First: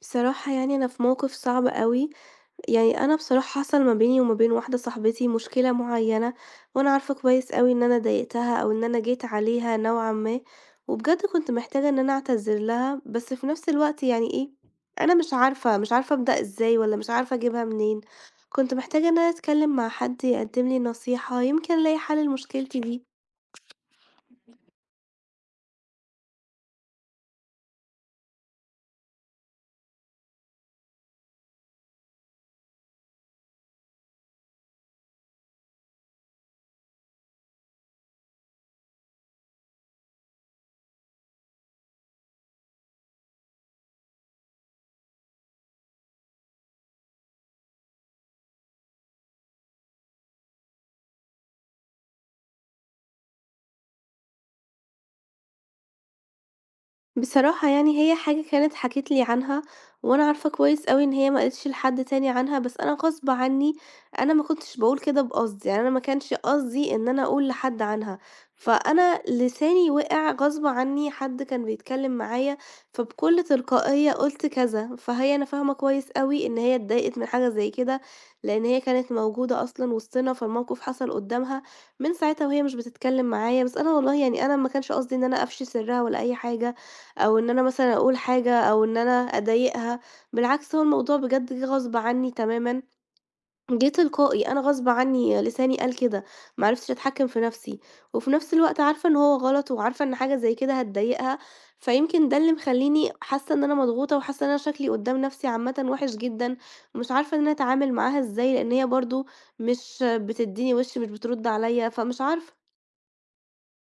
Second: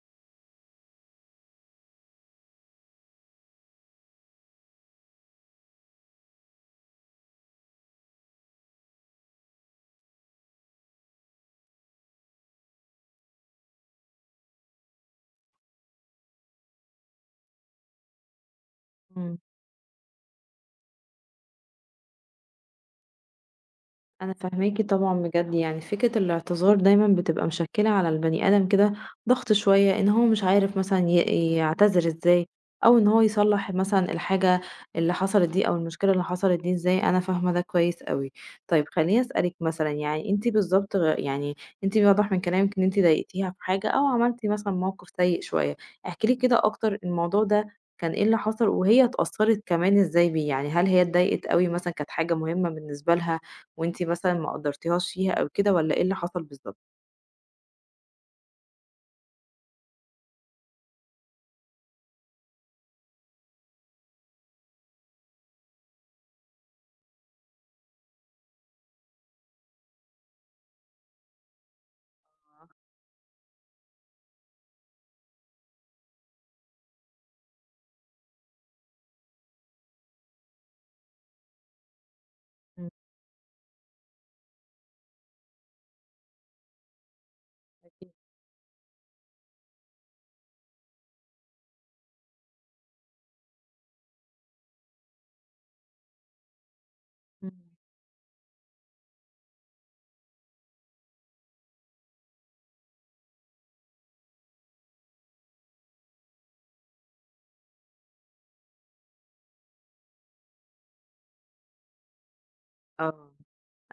بصراحة يعني أنا في موقف صعب أوي، يعني أنا بصراحة حصل ما بيني وما بين واحدة صاحبتي مشكلة معيّنة، وأنا عارفة كويس أوي إن أنا ضايقتها أو إن أنا جيت عليها نوعًا ما، وبجد كنت محتاجة إن أنا أعتذر لها، بس في نفس الوقت يعني إيه، أنا مش عارفة، مش عارفة أبدأ إزاي والّا مش عارفة أجيبها منين، كنت محتاجة إن أنا إمم، أتكلم مع حد يقدم لي نصيحة، يمكن ألاقي حل لمشكلتي دي. أنا فاهماكِ طبعًا بجد، يعني فكرة الاعتذار دايمًا بتبقى مشكّلة على البني آدم كده ضغط شوية، إن هو مش عارف مثلًا يعتذر إزاي، أو إن هو يصلّح مثلًا الحاجة اللي حصلت دي أو المشكلة اللي حصلت دي إزاي. أنا فاهمة ده كويس أوي. طيب خلّيني أسألِك مثلًا، يعني أنتِ بالضبط يعني أنتِ واضح من كلامِك إن أنتِ ضايقتيها في حاجة أو عملتِ مثلًا موقف سيء شوية. احكي لي كده أكتر، الموضوع ده كان إيه اللي حصل، وهي اتأثّرت كمان إزاي بيه، يعني هل هي اتضايقت أوي، مثلًا كانت حاجة مهمة بالنسبة لها وأنتِ مثلًا ما قدّرتيهاش فيها أو كده، والّا إيه اللي حصل بالضبط؟ بصراحة يعني هي حاجة كانت حكِت لي عنها، وأنا عارفة كويس أوي إن هي ما قالتش لحد تاني عنها، بس أنا غصب عني أنا ما كنتش باقول كده بقصد، يعني أنا ما كانش قصدي إن أنا أقول لحد عنها، فأنا لساني وقع غصب عني، حد كان بيتكلم معايا، فبكل تلقائية قُلت كذا، فهي أنا فاهمة كويس أوي إن هي اتضايقت من حاجة زي كده، لإن هي كانت موجودة أصلًا وسطنا، فالموقف حصل قدّامها، من ساعتها وهي مش إمم. بتتكلم معايا، بس أنا والله يعني أنا ما كانش قصدي إن أنا أفشي سرها ولا أي حاجة. أو إن أنا مثلًا أكيد. أقول حاجة أو إن أنا أضايقها، بالعكس هو الموضوع بجد جه غصب عني تمامًا، جه تلقائي، أنا غصب عني لساني قال كده، ما عرفتش أتحكم في إمم. نفسي، وفي نفس الوقت عارفة إن هو غلط وعارفة إن حاجة زي كده هتضايقها، فيمكن ده اللي مخلّيني حاسة إن أنا مضغوطة وحاسة إن أنا شكلي قدّام نفسي عامةً وِحِش جدًا، ومش عارفة إن أنا أتعامل معاها إزاي، لإن هي برضه مش بتدّيني وِش، مش بترد عليَّ، فمش عارفة. آه.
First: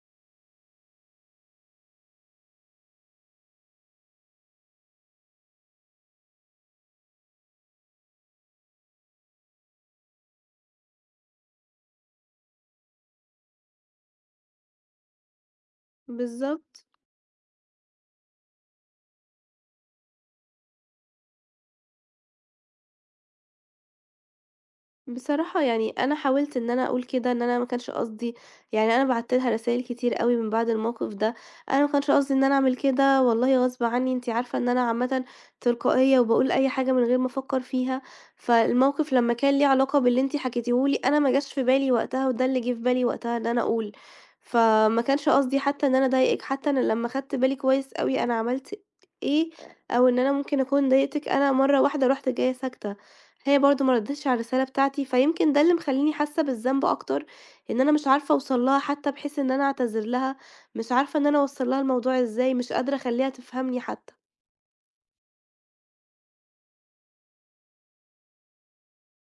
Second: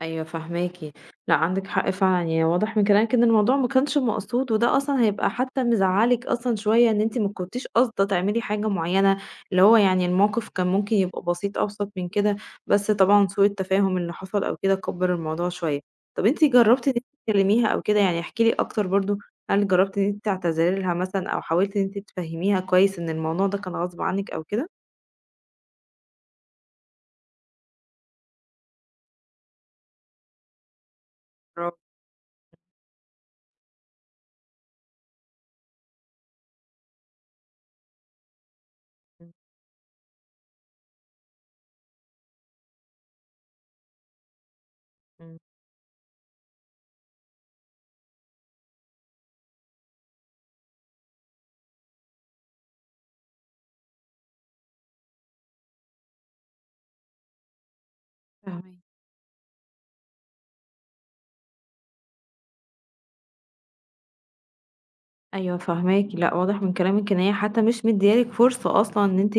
أيوه فاهماكِ. لأ، عندِك حق فعلًا، يعني واضح من كلامِك إن الموضوع ما كانش مقصود، وده أصلًا هيبقى حتى مزعّلِك أصلًا شوية، إن أنتِ ما كنتيش قاصدة تعملي حاجة معيّنة، اللي هو يعني الموقف كان ممكن يبقى بسيط أبسط من كده، بس طبعًا سوء التفاهم اللي حصل أو كده كبّر الموضوع شوية. طَب أنتِ بالضبط. جرّبتِ إن أنتِ تكلميها أو كده؟ يعني احكي لي أكتر برضه، هل جرّبتِ إن أنتِ تعتذري لها مثلًا، أو حاولتِ إن أنتِ تفهّميها كويس إن الموضوع ده كان غصب عنِّك أو كده؟ بصراحة يعني أنا حاولت إن أنا أقول كده إن أنا ما كانش قصدي، يعني أنا بعت لها رسايل كتير أوي من بعد الموقف ده. برافو. أنا ما كانش قصدي إن أنا أعمل كده والله غصب عني، أنتي عارفة إن أنا عامة تلقائية وبقول أي حاجة من غير ما أفكر فيها، فالموقف إمم. لما كان ليه علاقة باللي أنتي حكيتيهولي أنا ما جاش في بالي وقتها، وده اللي جه في بالي وقتها إن أنا أقول، فما كانش إمم. قصدي حتى إن أنا أضايقك. حتى أنا لما خدت بالي كويس أوي أنا عملت إيه أو إن أنا ممكن أكون ضايقتك، أنا مرة واحدة رحت جاية ساكتة، هي برضه ما ردِّتش على الرسالة بتاعتي، فيمكن ده اللي مخلّيني حاسة بالذنب أكتر، إن أنا مش عارفة أوصل لها فاهماكِ. حتى بحيث إن أنا أعتذر لها، مش عارفة إن أنا أوصّل لها الموضوع إزاي، مش قادرة أخلّيها تفهمني حتى. أيوه فاهماكِ، لأ واضح من كلامِك إن هي حتى مش مديّة لِك فرصة أصلًا إن أنتِ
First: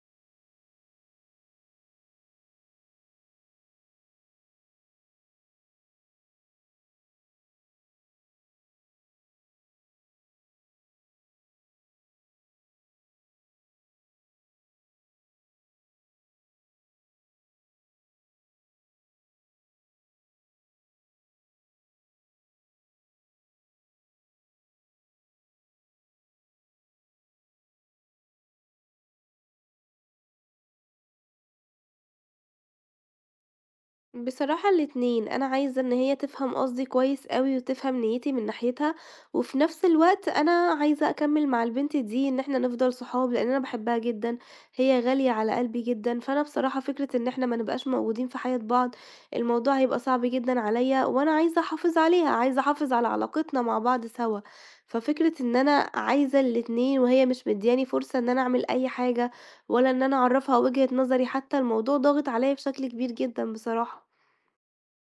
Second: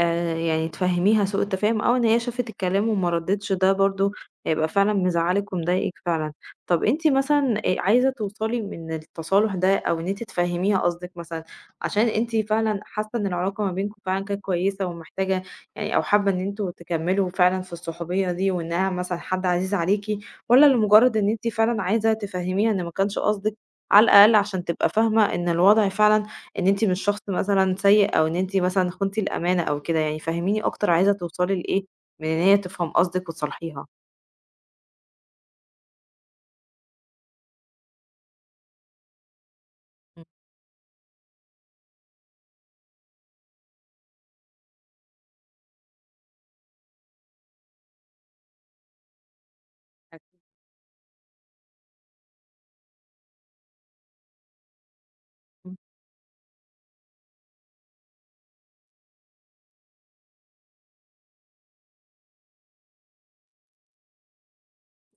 يعني تفهّميها سوء التفاهم، أو إن هي شافت الكلام وما ردِّتش، ده برضه هيبقى فعلًا مزعّلِك ومضايقِك فعلًا. طَب أنتِ مثلًا عايزة توصلي من التصالُح ده أو إن أنتِ تفهّميها قصدِك مثلًا، عشان أنتِ فعلًا حاسة إن العلاقة ما بينكم فعلًا كانت كويسة ومحتاجة، يعني أو حابة إن أنتم تكمّلوا فعلًا في الصحوبية دي وإنها مثلًا حد عزيز عليكِ، والّا لمُجرّد إن أنتِ فعلًا عايزة تفهّميها إن ما كانش قصدِك، على الأقل عشان تبقى فاهمة إن الوضع فعلًا إن أنتِ مش شخص مثلًا سيء أو إن أنتِ مثلًا خنتِ الأمانة أو كده يعني. فهّميني أكتر، عايزة توصلي لإيه من إن هي تفهم قصدِك وتصالحيها؟ بصراحة الاتنين، أنا عايزة إن هي تفهم قصدي كويس أوي وتفهم نيتي من ناحيتها، وفي نفس إمم. الوقت أنا عايزة أكمل مع البنت دي، إن إحنا نفضل صحاب لأن أنا باحبها جدًا، هي غالية على قلبي جدًا، فأنا بصراحة فكرة إن إحنا ما نبقاش موجودين في حياة بعض الموضوع هيبقى صعب أكيد. جدًا عليَّ، وأنا عايزة أحافظ عليها، عايزة أحافظ على علاقتنا مع بعض سوا، ففكرة إن إمم. أنا عايزة الاتنين وهي مش مدياني فرصة إن أنا أعمل أي حاجة، ولا إن أنا أعرفها وجهة نظري حتى، الموضوع ضاغط عليَّ بشكل كبير جدًا بصراحة.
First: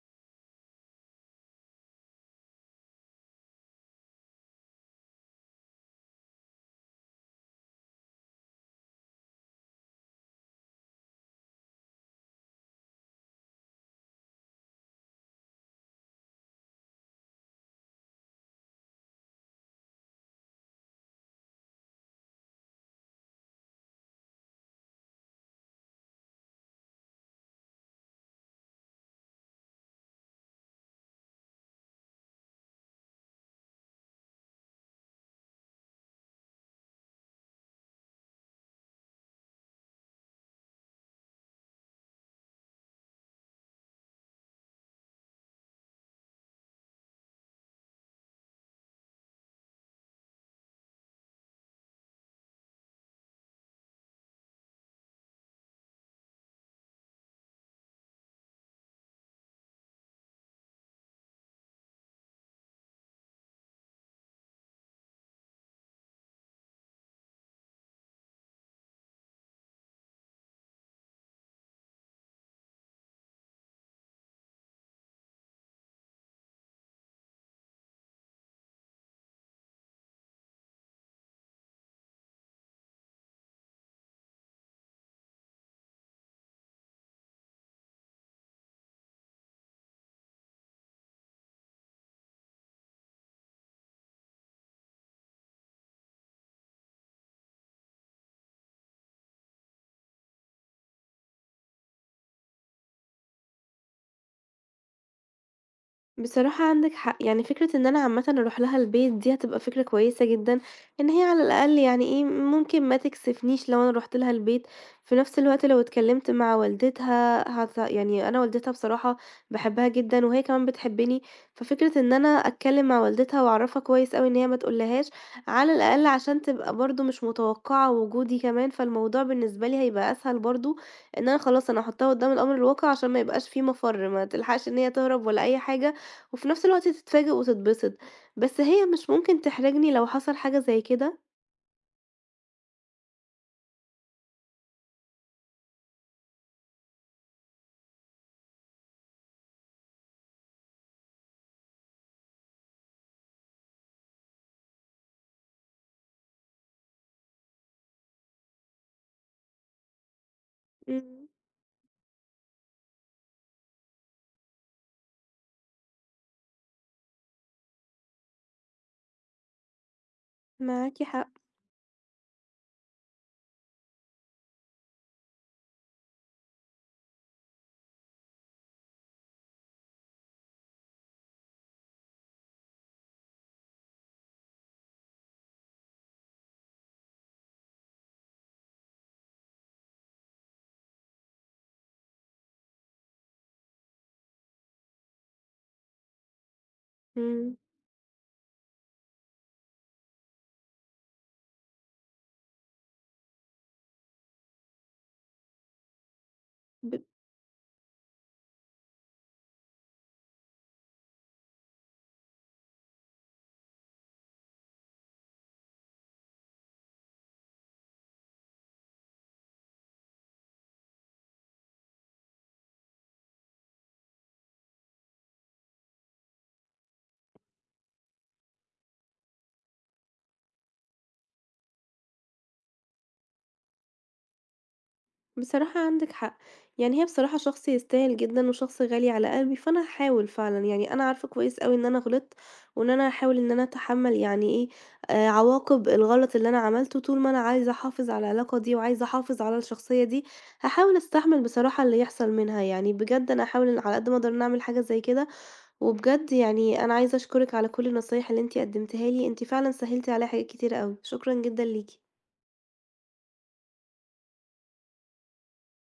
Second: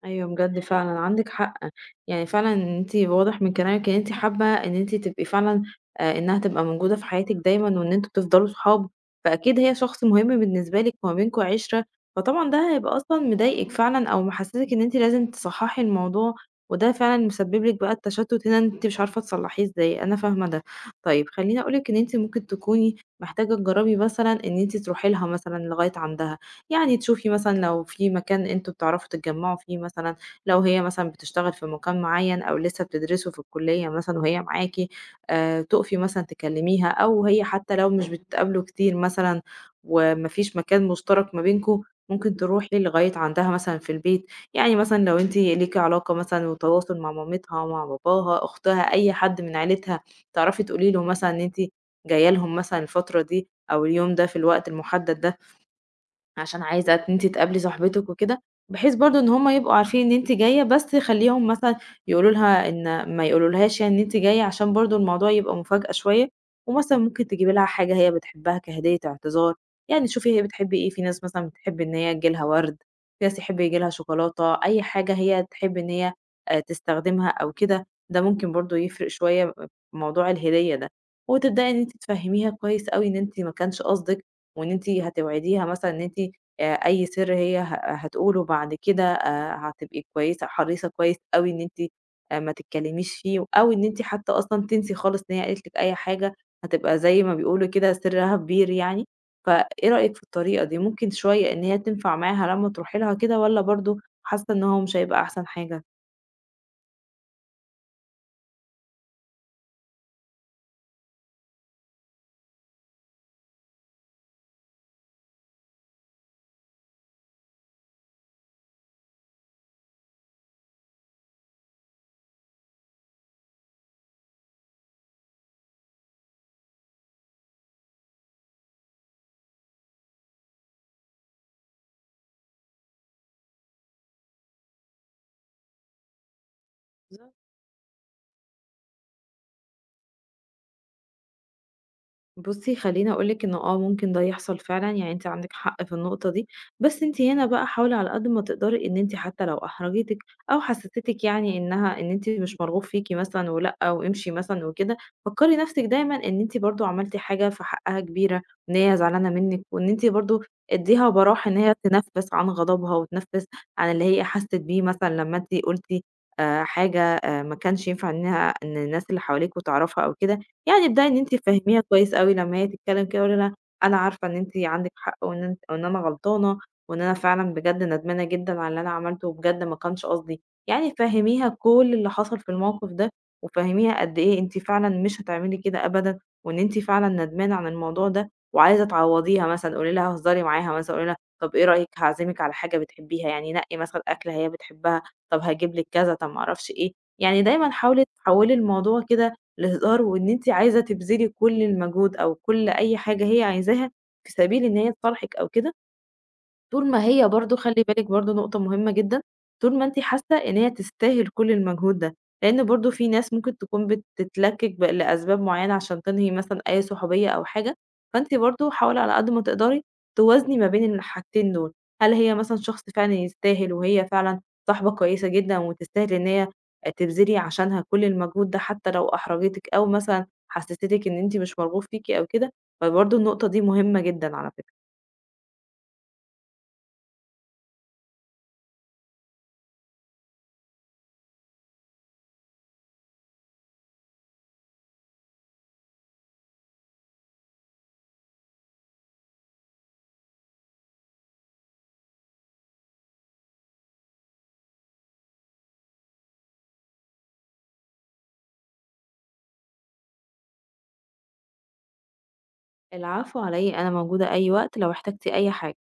أيوه، بجد فعلًا عندِك حق، يعني فعلًا أنتِ واضح من كلامِك إن أنتِ حابة إن أنتِ تبقي فعلًا إنها تبقى موجودة في حياتِك دايمًا وإن أنتم تفضلوا صحاب، فأكيد هي شخص مهم بالنسبة لِك وما بينكم عِشرة، فطبعًا ده هيبقى أصلًا مضايقِك فعلًا أو محسسِك إن أنتِ لازم تصحّحي الموضوع، وده فعلًا مسبب لِك بقى التشتت هنا، إن أنتِ مش عارفة تصلّحيه إزاي، أنا فاهمة ده. طيب خلّيني أقول لِك إن أنتِ ممكن تكوني محتاجة تجرّبي مثلًا إن أنتِ تروحي لها مثلًا لغاية عندها. يعني تشوفي مثلًا لو في مكان أنتم بتعرفوا تتجمعوا فيه مثلًا، لو هي مثلًا بتشتغل في مكان معين، أو لسه بتدرسوا في الكلية مثلًا وهي معاكِ، تُقفي مثلًا تكلميها، أو هي حتى لو مش بتتقابلوا كتير مثلًا وما فيش مكان مشترك ما بينكم، ممكن تروحي لغاية عندها مثلًا في البيت. يعني مثلًا لو أنتِ ليكِ علاقة مثلًا وتواصل مع مامتها، مع باباها، أختها، أي حد من عيلتها، تعرفي تقولي له مثلًا إن أنتِ جاية لهم مثلًا الفترة دي أو اليوم ده في الوقت المحدد ده، عشان عايزة إن أنتِ تقابلي صاحبتِك وكده، بحيث برضه إن هُم يبقوا عارفين إن أنتِ جاية، بس خلّيهم مثلًا يقولوا لها، إن ما يقولولهاش يعني إن أنتِ جاية، عشان برضه الموضوع يبقى مفاجأة شوية. ومثلًا ممكن تجيبي لها حاجة هي بتحبها كهدية اعتذار، يعني شوفي هي بتحب إيه، في ناس مثلًا بتحب إن هي ييجي لها ورد، في ناس يحب ييجي لها شوكولاتة، أي حاجة هي تحب إن هي تستخدمها أو كده، ده ممكن برضه يفرق شوية في موضوع الهدية ده. وتبدئي إن أنتِ تفهميها كويس أوي إن أنتِ ما كانش قصدِك، وإن أنتِ هتوعديها مثلًا إن أنتِ أي سر هي هتقوله بعد كده هتبقي كويسة حريصة كويس أوي إن أنتِ ما تتكلميش فيه، أو إن أنتِ حتى أصلًا تنسي خالص إن هي قالت لِك أي حاجة، هتبقى زي ما بيقولوا كده سرها كبير يعني. فإيه رأيك في الطريقة دي؟ ممكن شوية إن هي تنفع معاها لمّا تروحي لها كده، والّا برضه حاسة إن هو مش هيبقى أحسن حاجة؟ بصراحة عندِك حق، يعني فكرة إن أنا عامةً أروح لها البيت دي هتبقى فكرة كويسة جدًا، إن هي على الأقل يعني إيه، ممكن ما تكسفنيش لو أنا رُحت لها البيت، في نفس الوقت لو اتكلمت مع والدتها يعني أنا والدتها بصراحة باحبها جدًا وهي كمان بتحبني، ففكرة إن أنا أتكلم مع والدتها وأعرفها كويس أوي إن هي ما تقولهاش، على الأقل عشان تبقى برضه مش متوقعة وجودي كمان، فالموضوع بالنسبة لي هيبقى أسهل برضه، إن أنا خلاص أنا هاحطها قدّام الأمر الواقع عشان ما يبقاش في مفر، ما تلحقش إن هي تهرب ولا أي حاجة. وفي نفس الوقت تتفاجئ وتتبسط، بس هي مش ممكن تحرجني لو حصل حاجة زي كده؟ بُصّي، خلّيني أقول لِك إنه ممكن ده يحصل فعلًا، يعني أنتِ عندِك حق في النقطة دي، بس أنتِ هنا بقى حاولي على قد ما تقدري، إن أنتِ حتى لو أحرجتِك أو حسستِك يعني إنها إن أنتِ مش مرغوب فيكِ مثلًا ولأ وامشي مثلًا وكده، فكّري نَفْسِك دايمًا إن أنتِ برضه عملتِ حاجة في حقها كبيرة، إن هي زعلانة منِّك، وإن أنتِ برضه ادّيها إمم، براح إن هي تنفّس عن غضبها وتنفّس عن اللي هي حَسِّت بيه، مثلًا لمّا أنتِ قُلتِ حاجة ما كانش ينفع إنها إن الناس اللي حواليكم تعرفها أو كده. يعني معاكِ ابدئي إن حق. أنتِ تفهّميها كويس أوي، لمّا هي تتكلّم كده قولي لها أنا عارفة إن أنتِ عندِك حق وإن أنتِ وإن أنا غلطانة وإن أنا فعلًا بجد ندمانة جدًا على اللي أنا عملته وبجد ما كانش قصدي، يعني فهّميها كل اللي حصل في الموقف ده، وفهّميها قد إيه أنتِ فعلًا مش هتعملي كده أبدًا، وإن أنتِ فعلًا ندمانة عن الموضوع ده وعايزة تعوّضيها مثلًا. قولي لها هزّري معاها مثلًا، قولي لها طَب إيه رأيِك، هاعزمِك على حاجة بتحبيها، يعني نقّي مثلًا أكلة هي بتحبها، طَب هاجيب لِك كذا، طَب ما أعرفش إيه. يعني إمم، دايمًا حاولي تحوّلي الموضوع كده الهزار، وإن أنتِ عايزة تبذلي كل المجهود أو كل أي حاجة هي عايزاها في سبيل إن هي تفرحِك أو كده. طول ب ما هي برضه، خلّي بالِك برضه نقطة مهمة جدًا، طول ما أنتِ حاسة إن هي تستاهل كل المجهود ده، لإن برضه في ناس ممكن تكون بتتلكِّك لأسباب معيّنة عشان تنهي مثلًا أي صحوبية أو حاجة، فأنتِ برضه حاولي على قد ما تقدري توازني ما بين الحاجتين دول، هل هي مثلًا شخص فعلًا يستاهل وهي فعلًا صاحبة كويسة جدًا وتستاهل إن هي تبذلي عشانها كل المجهود ده حتى لو أحرجتِك، أو مثلًا حسستِك إن أنتِ مش مرغوب فيكِ أو كده، فبرضه النقطة دي مهمة جدًا على فكرة. بصراحة عندِك حق، يعني هي بصراحة شخص يستاهل جدًا وشخص غالي على قلبي، فأنا هاحاول فعلًا، يعني أنا عارفة كويس أوي إن أنا غلطت، وإن أنا هاحاول إن أنا أتحمل يعني إيه، عواقب الغلط اللي أنا عملته، طول ما أنا عايزة أحافظ على العلاقة دي وعايزة أحافظ على الشخصية دي، هاحاول أستحمل بصراحة اللي يحصل منها، يعني بجد أنا هاحاول على قد ما أقدر إن أعمل حاجة زي كده. وبجد يعني أنا عايزة أشكرِك على كل النصايح اللي أنتِ قدمتيها لي، أنتِ فعلًا سهّلتِ عليَّ حاجات كتيرة أوي، شكرًا جدًا ليكِ. العفو على إيه، أنا موجودة أي وقت لو احتجتِ أي حاجة.